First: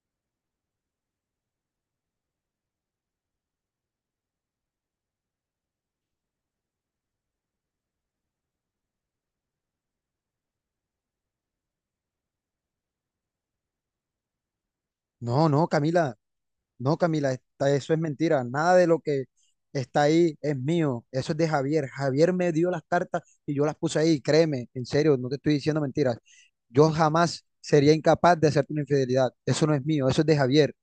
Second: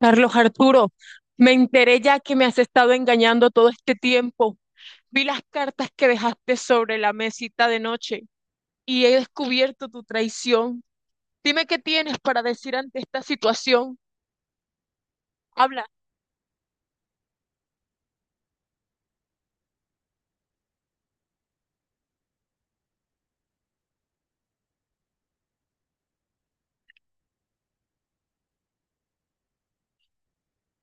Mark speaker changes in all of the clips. Speaker 1: Carlos Arturo, me enteré ya que me has estado engañando todo este tiempo. Vi las cartas que dejaste sobre la mesita de noche y he descubierto tu traición. Dime qué tienes para decir ante esta situación.
Speaker 2: No, no,
Speaker 1: Habla.
Speaker 2: Camila, no, Camila, eso es mentira. Nada de lo que está ahí es mío. Eso es de Javier. Javier me dio las cartas y yo las puse ahí. Créeme, en serio, no te estoy diciendo mentiras. Yo jamás sería incapaz de hacerte una infidelidad. Eso no es mío, eso es de Javier.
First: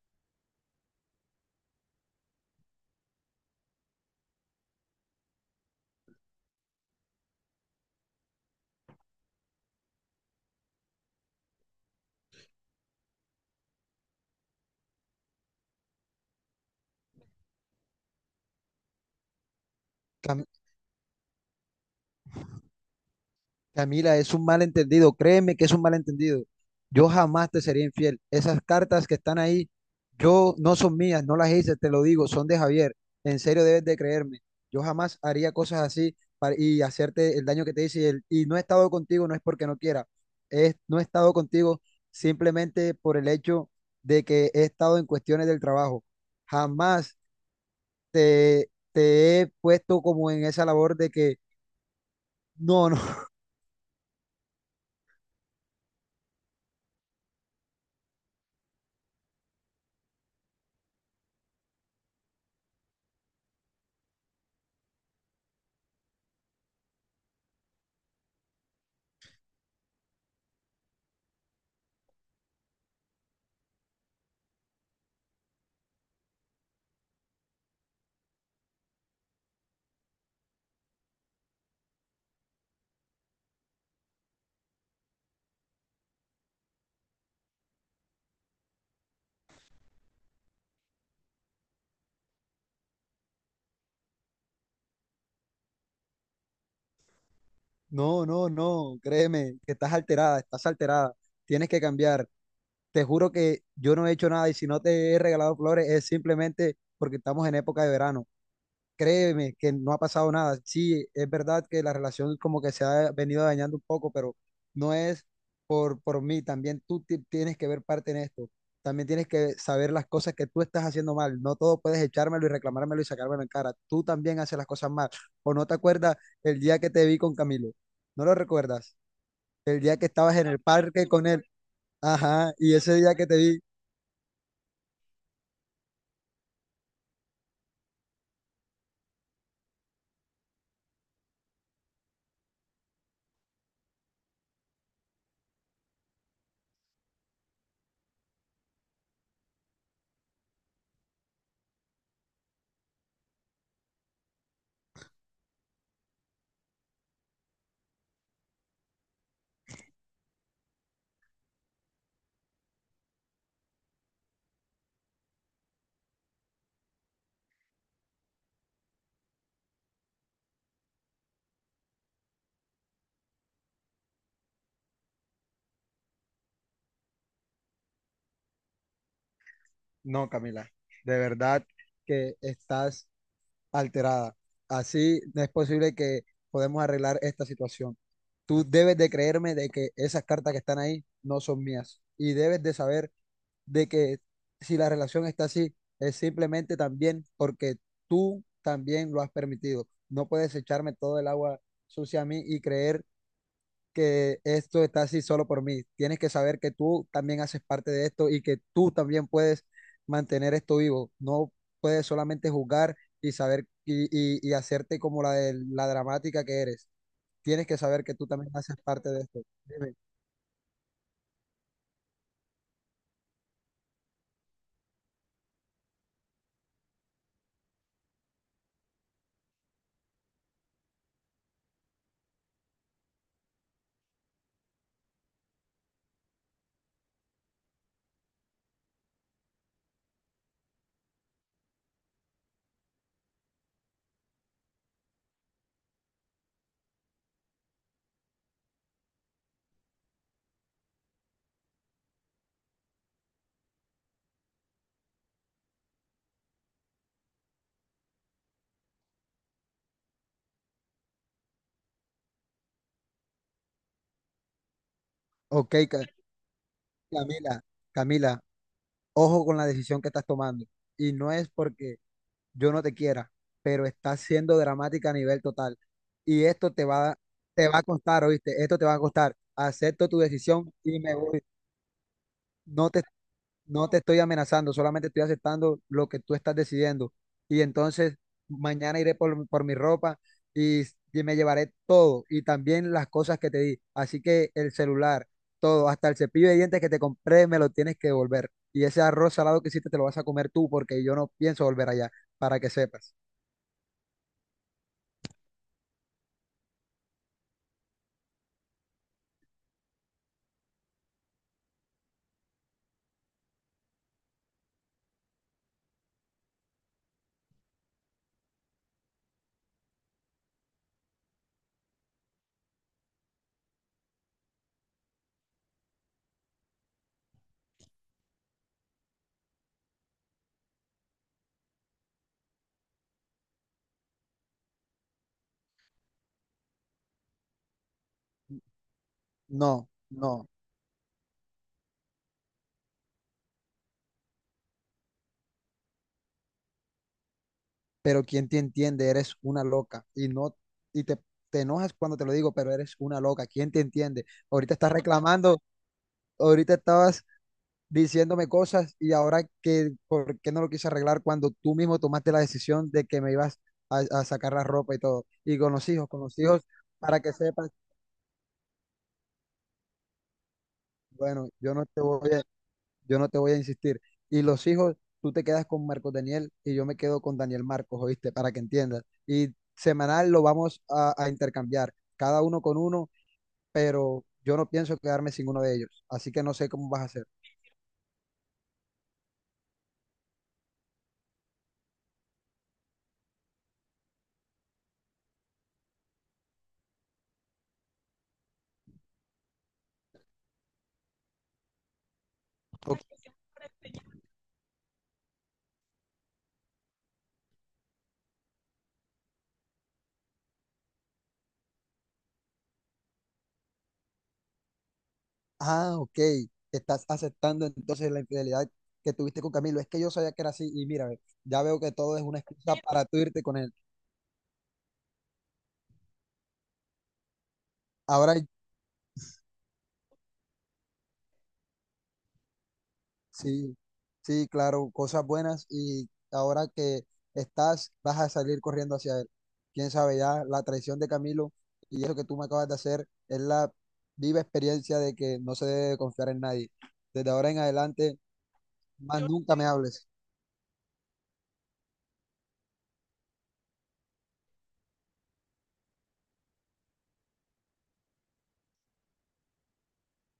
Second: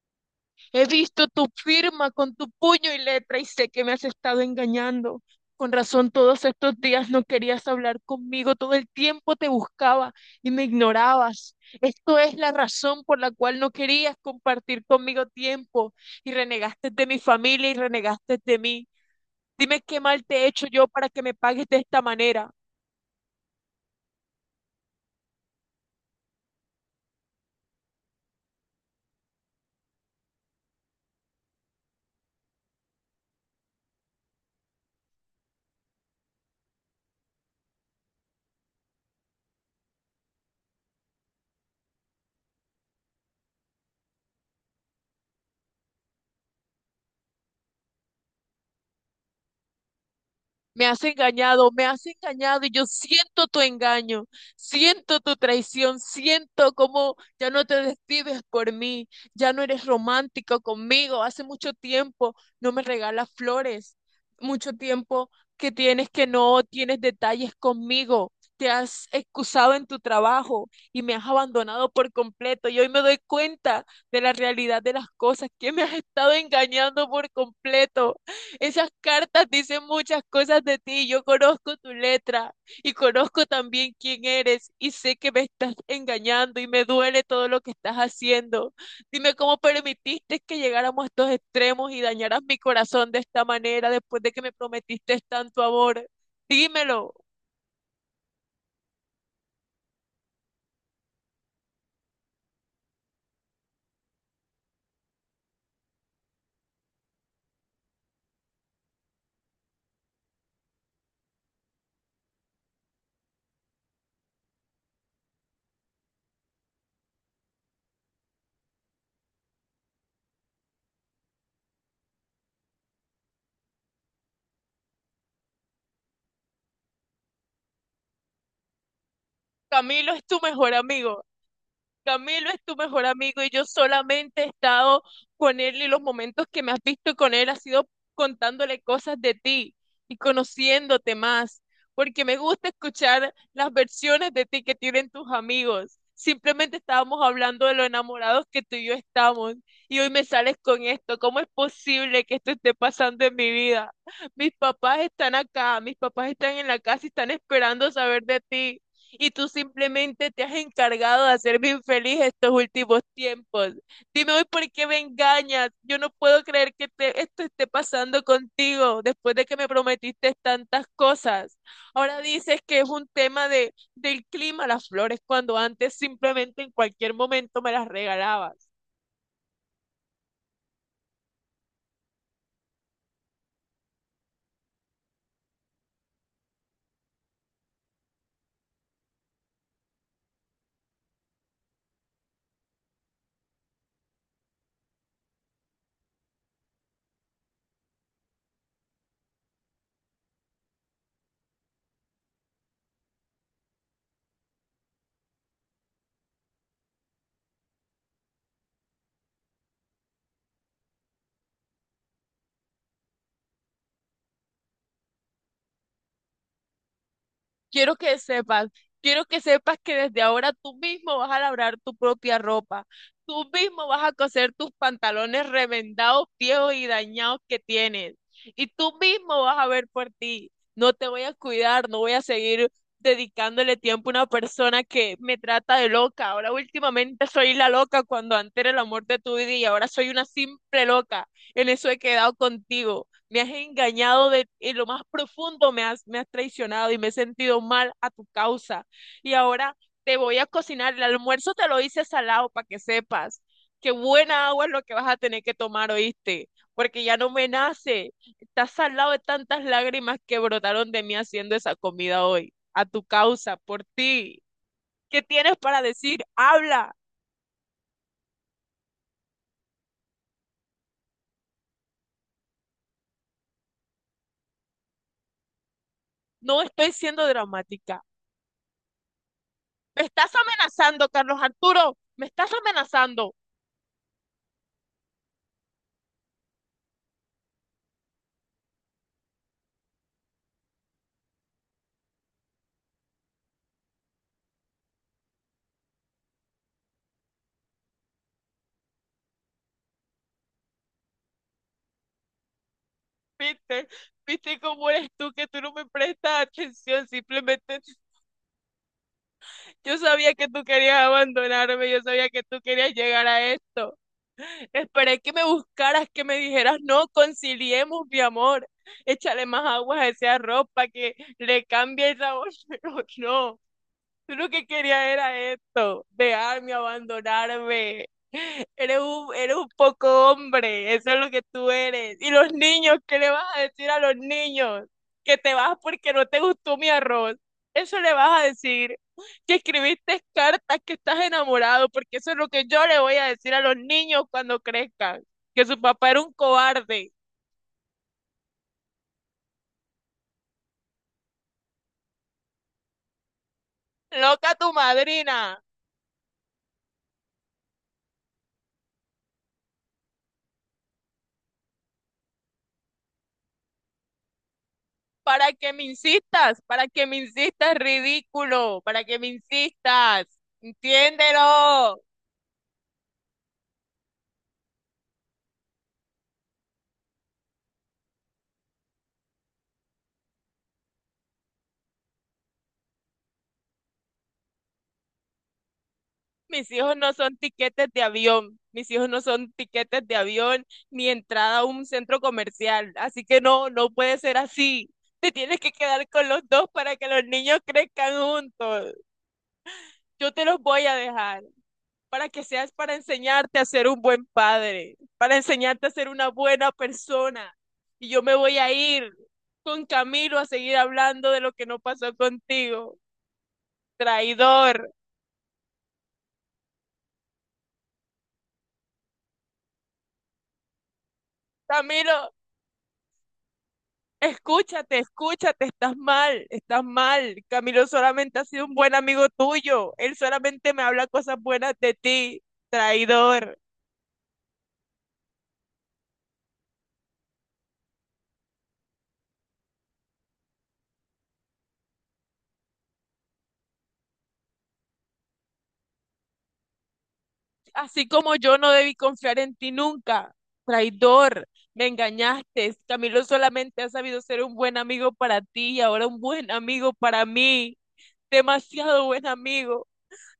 Speaker 1: He visto tu firma con tu puño y letra y sé que me has estado engañando. Con razón, todos estos días no querías hablar conmigo, todo el tiempo te buscaba y me ignorabas. Esto es la razón por la cual no querías compartir conmigo tiempo y renegaste de mi familia y renegaste de mí. Dime qué mal te he
Speaker 2: Cam-
Speaker 1: hecho yo para que me pagues de esta manera.
Speaker 2: Camila, es un malentendido, créeme que es un malentendido. Yo jamás te sería infiel. Esas cartas que están ahí, yo no son mías, no las hice, te lo digo, son de Javier. En serio debes de creerme. Yo jamás haría cosas así hacerte el daño que te hice. Y no he estado contigo, no es porque no quiera. Es, no he estado contigo simplemente por el hecho de que he estado en cuestiones del trabajo. Jamás te he puesto como en esa labor de que
Speaker 1: Me has engañado y yo
Speaker 2: no, no.
Speaker 1: siento tu engaño, siento tu traición, siento cómo ya no te despides por mí, ya no eres romántico conmigo. Hace mucho tiempo no me regalas flores, mucho tiempo que tienes que no tienes detalles conmigo. Te has excusado en tu trabajo y me has abandonado por completo. Y hoy me doy cuenta de la realidad de las cosas, que me has estado engañando por completo. Esas cartas dicen muchas cosas de ti. Yo conozco tu letra y conozco también quién eres y sé que me estás engañando y me duele todo lo que estás haciendo. Dime cómo permitiste que llegáramos a estos extremos y dañaras mi corazón de esta manera después de que me prometiste tanto amor. Dímelo.
Speaker 2: No, no, no, créeme, que estás alterada, tienes que cambiar. Te juro que yo no he hecho nada y si no te he regalado flores es simplemente porque estamos en época de verano. Créeme que no ha pasado nada. Sí, es verdad que la relación como que se ha venido dañando un poco, pero no es por mí. También tú tienes que ver parte en esto. También tienes que saber las cosas que tú estás haciendo mal. No todo puedes echármelo y reclamármelo y sacármelo en cara. Tú también haces las cosas mal. ¿O no te acuerdas el día que te vi con Camilo? ¿No lo recuerdas? El día que
Speaker 1: Camilo es
Speaker 2: estabas
Speaker 1: tu
Speaker 2: en el
Speaker 1: mejor
Speaker 2: parque
Speaker 1: amigo.
Speaker 2: con él.
Speaker 1: Camilo
Speaker 2: Ajá.
Speaker 1: es
Speaker 2: Y
Speaker 1: tu
Speaker 2: ese
Speaker 1: mejor
Speaker 2: día que te
Speaker 1: amigo y
Speaker 2: vi.
Speaker 1: yo solamente he estado con él y los momentos que me has visto con él ha sido contándole cosas de ti y conociéndote más, porque me gusta escuchar las versiones de ti que tienen tus amigos. Simplemente estábamos hablando de lo enamorados que tú y yo estamos y hoy me sales con esto. ¿Cómo es posible que esto esté pasando en mi vida? Mis papás están acá, mis papás están en la casa y están esperando saber de ti y tú simplemente te has encargado de hacerme infeliz estos últimos tiempos. Dime hoy por qué me engañas. Yo no puedo creer que esto esté pasando contigo después de que me prometiste tantas cosas. Ahora dices que es un tema del clima, las flores, cuando antes simplemente en cualquier momento me las regalabas.
Speaker 2: No, Camila. De verdad que estás alterada. Así no es posible que podemos arreglar esta situación. Tú debes de creerme de que esas cartas que están ahí no son mías y debes de saber de que si la relación está así es simplemente también porque tú también lo has permitido. No puedes echarme todo el agua sucia a mí y creer que esto está así solo por mí. Tienes que saber que tú también haces parte de esto y que tú también puedes mantener esto vivo. No puedes solamente jugar y saber y hacerte como la de la dramática que eres. Tienes que
Speaker 1: Quiero
Speaker 2: saber que
Speaker 1: que
Speaker 2: tú también
Speaker 1: sepas,
Speaker 2: haces parte de
Speaker 1: quiero que
Speaker 2: esto.
Speaker 1: sepas
Speaker 2: Dime.
Speaker 1: que desde ahora tú mismo vas a labrar tu propia ropa. Tú mismo vas a coser tus pantalones remendados, viejos y dañados que tienes. Y tú mismo vas a ver por ti. No te voy a cuidar, no voy a seguir dedicándole tiempo a una persona que me trata de loca. Ahora últimamente soy la loca cuando antes era el amor de tu vida y ahora soy una simple loca. En eso he quedado contigo me has engañado en lo más profundo, me has traicionado y me he sentido mal a tu causa. Y ahora te voy a cocinar, el almuerzo te lo hice salado para que sepas que buena agua es lo que vas a tener que tomar, ¿oíste? Porque ya no me nace, estás salado de tantas lágrimas que brotaron de mí haciendo esa comida hoy, a tu causa, por ti. ¿Qué tienes
Speaker 2: Ok,
Speaker 1: para
Speaker 2: Ca-
Speaker 1: decir? Habla,
Speaker 2: Camila, Camila, ojo con la decisión que estás tomando. Y no es porque yo no te quiera, pero estás siendo dramática a nivel total. Y
Speaker 1: no
Speaker 2: esto
Speaker 1: estoy siendo
Speaker 2: te va a
Speaker 1: dramática.
Speaker 2: costar, ¿oíste? Esto te va a costar.
Speaker 1: Me
Speaker 2: Acepto tu
Speaker 1: estás
Speaker 2: decisión y
Speaker 1: amenazando,
Speaker 2: me
Speaker 1: Carlos
Speaker 2: voy.
Speaker 1: Arturo, me estás
Speaker 2: No te,
Speaker 1: amenazando.
Speaker 2: no te estoy amenazando, solamente estoy aceptando lo que tú estás decidiendo. Y entonces mañana iré por mi ropa y, y me llevaré todo y también las cosas que te di. Así que el celular, todo, hasta el cepillo de dientes que te compré, me lo tienes que devolver. Y ese arroz salado que hiciste te lo vas a comer tú porque yo no pienso volver allá, para que sepas.
Speaker 1: Viste, viste cómo eres tú, que tú no me prestas atención, simplemente yo sabía que tú querías abandonarme, yo sabía que tú querías llegar a esto. Esperé que me buscaras, que me dijeras, no, conciliemos, mi amor, échale más aguas a ese arroz para que le cambie el sabor, pero no. Yo lo que quería era esto, dejarme abandonarme. Eres un poco hombre, eso es lo que tú eres. Y los niños, ¿qué le vas a decir a los niños? Que te vas porque no te gustó mi arroz. Eso le vas a decir. Que
Speaker 2: No,
Speaker 1: escribiste
Speaker 2: no,
Speaker 1: cartas, que estás enamorado, porque eso es lo que yo le voy a decir a los niños cuando crezcan. Que su papá era un cobarde.
Speaker 2: pero ¿quién te entiende? Eres una loca y no, y te enojas cuando te lo digo, pero eres una loca, ¿quién te entiende?
Speaker 1: Loca tu
Speaker 2: Ahorita estás
Speaker 1: madrina.
Speaker 2: reclamando, ahorita estabas diciéndome cosas y ahora que, ¿por qué no lo quise arreglar cuando tú mismo tomaste la decisión de que me ibas a sacar la ropa y todo?
Speaker 1: Para
Speaker 2: Y
Speaker 1: que me
Speaker 2: con los
Speaker 1: insistas,
Speaker 2: hijos,
Speaker 1: para que me
Speaker 2: para que sepas,
Speaker 1: insistas, ridículo, para que me insistas,
Speaker 2: bueno,
Speaker 1: entiéndelo.
Speaker 2: yo no te voy a insistir. Y los hijos, tú te quedas con Marcos Daniel y yo me quedo con Daniel Marcos, ¿oíste? Para que entiendas. Y semanal lo vamos a intercambiar, cada uno con uno, pero yo no pienso quedarme sin uno de ellos. Así que no sé
Speaker 1: Mis
Speaker 2: cómo
Speaker 1: hijos
Speaker 2: vas a
Speaker 1: no
Speaker 2: hacer.
Speaker 1: son tiquetes de avión, mis hijos no son tiquetes de avión ni entrada a un centro comercial, así que no, no puede ser así. Te tienes que quedar con los dos para que los niños crezcan juntos. Yo te los voy a dejar. Para que seas para
Speaker 2: Ok.
Speaker 1: enseñarte a ser un buen padre, para enseñarte a ser una buena persona. Y yo me voy a ir con Camilo a seguir hablando de lo que no pasó contigo. Traidor.
Speaker 2: Ah, ok. Estás aceptando entonces la infidelidad que tuviste con Camilo. Es que yo sabía que era así y mira, ve, ya veo que todo es
Speaker 1: Camilo,
Speaker 2: una excusa para tú irte con él.
Speaker 1: escúchate, escúchate, estás mal, estás mal. Camilo
Speaker 2: Ahora
Speaker 1: solamente ha sido un buen amigo tuyo. Él solamente me habla cosas buenas de ti. Traidor.
Speaker 2: sí, sí, claro, cosas buenas y ahora que estás, vas a salir corriendo hacia él. Quién sabe ya, la traición de Camilo y eso que tú me acabas de hacer es la viva experiencia de que no se debe confiar en nadie. Desde ahora en
Speaker 1: Así
Speaker 2: adelante,
Speaker 1: como yo no debí
Speaker 2: más
Speaker 1: confiar en
Speaker 2: nunca me
Speaker 1: ti
Speaker 2: hables.
Speaker 1: nunca, traidor, me engañaste. Camilo solamente ha sabido ser un buen amigo para ti y ahora un buen amigo para mí, demasiado buen amigo,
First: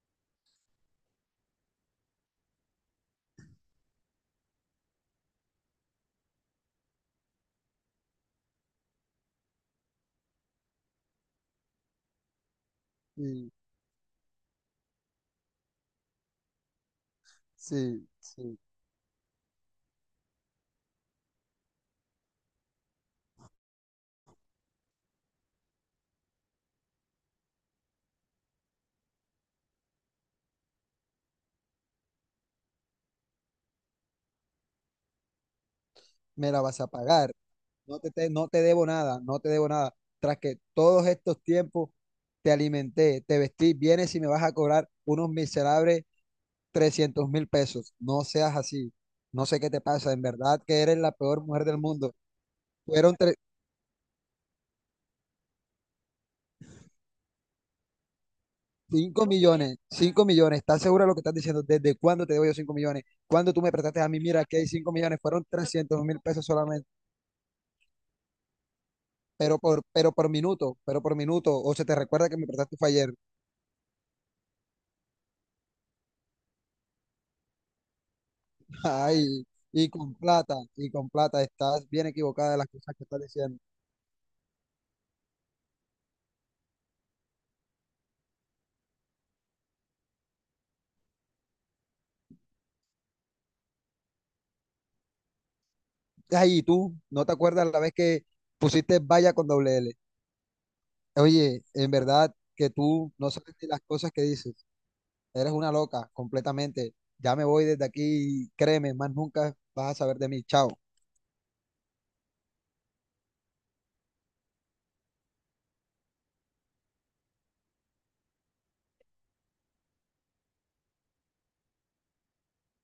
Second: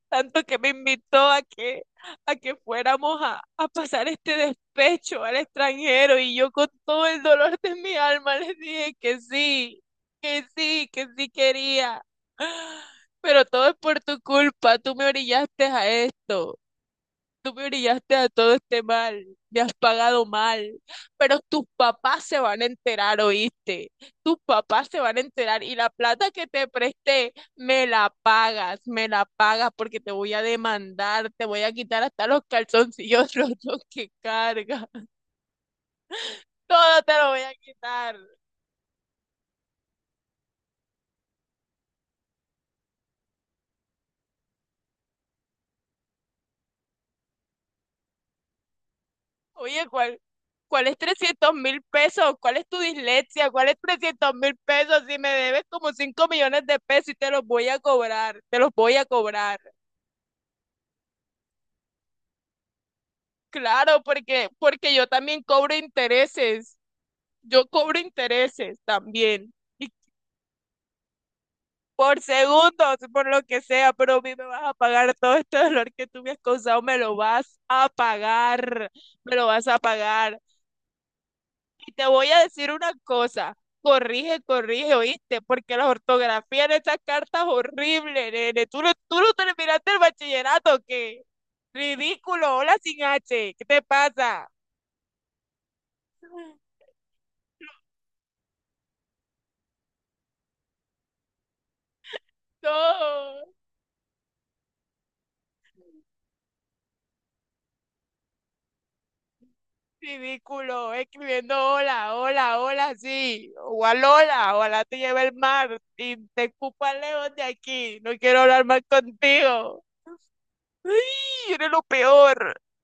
Speaker 1: tanto que me invitó a que fuéramos a pasar este despecho al extranjero y yo con todo el dolor de mi alma les dije que sí, que sí, que sí quería. ¡Ah! Pero
Speaker 2: Y
Speaker 1: todo es por tu culpa, tú me orillaste a esto. Tú me
Speaker 2: sí,
Speaker 1: brillaste a todo
Speaker 2: sí,
Speaker 1: este mal, me has pagado mal, pero tus papás se van a enterar, ¿oíste? Tus papás se van a enterar y la plata que te presté, me la pagas porque te voy a demandar, te voy a quitar hasta los calzoncillos rotos que cargas,
Speaker 2: me la vas a
Speaker 1: todo te lo
Speaker 2: pagar.
Speaker 1: voy a quitar.
Speaker 2: No te debo nada, no te debo nada. Tras que todos estos tiempos te alimenté, te vestí, vienes y me vas a cobrar unos miserables 300.000 pesos. No seas así. No sé qué te
Speaker 1: Oye,
Speaker 2: pasa. En verdad que
Speaker 1: ¿cuál es
Speaker 2: eres la peor
Speaker 1: 300
Speaker 2: mujer del
Speaker 1: mil
Speaker 2: mundo.
Speaker 1: pesos? ¿Cuál es tu
Speaker 2: Fueron
Speaker 1: dislexia? ¿Cuál es 300 mil pesos? Si me debes como 5 millones de pesos y te los voy a cobrar, te los voy a
Speaker 2: cinco
Speaker 1: cobrar.
Speaker 2: millones. 5 millones. ¿Estás segura de lo que estás diciendo? ¿Desde cuándo te debo yo 5 millones? ¿Cuándo tú me prestaste
Speaker 1: Claro,
Speaker 2: a mí? Mira, que hay 5
Speaker 1: porque yo
Speaker 2: millones.
Speaker 1: también
Speaker 2: Fueron
Speaker 1: cobro
Speaker 2: 300.000 pesos
Speaker 1: intereses.
Speaker 2: solamente.
Speaker 1: Yo cobro intereses también. Y
Speaker 2: Pero por minuto. Pero por minuto. O se te
Speaker 1: por
Speaker 2: recuerda que me prestaste fue
Speaker 1: segundos,
Speaker 2: ayer.
Speaker 1: por lo que sea, pero a mí me vas a pagar todo este dolor que tú me has causado, me lo vas a pagar. Me
Speaker 2: Ay.
Speaker 1: lo vas a pagar.
Speaker 2: Y con plata, estás
Speaker 1: Y te
Speaker 2: bien
Speaker 1: voy a
Speaker 2: equivocada de las
Speaker 1: decir una
Speaker 2: cosas que estás
Speaker 1: cosa.
Speaker 2: diciendo.
Speaker 1: Corrige, corrige, ¿oíste? Porque la ortografía en esas cartas es horrible, nene. Tú no terminaste el bachillerato, ¿qué? Ridículo, hola sin H. ¿Qué te pasa?
Speaker 2: Ay, ¿y tú no te acuerdas la vez que pusiste valla con doble L? Oye, en verdad que tú no
Speaker 1: No.
Speaker 2: sabes ni las cosas que dices. Eres una loca completamente. Ya me voy desde aquí y créeme, más nunca vas a saber de mí. Chao.
Speaker 1: Ridículo, escribiendo hola, hola, hola, sí, o alola, ojalá te lleve el mar y te escupa lejos de aquí, no quiero hablar más contigo. ¡Ay, eres lo peor!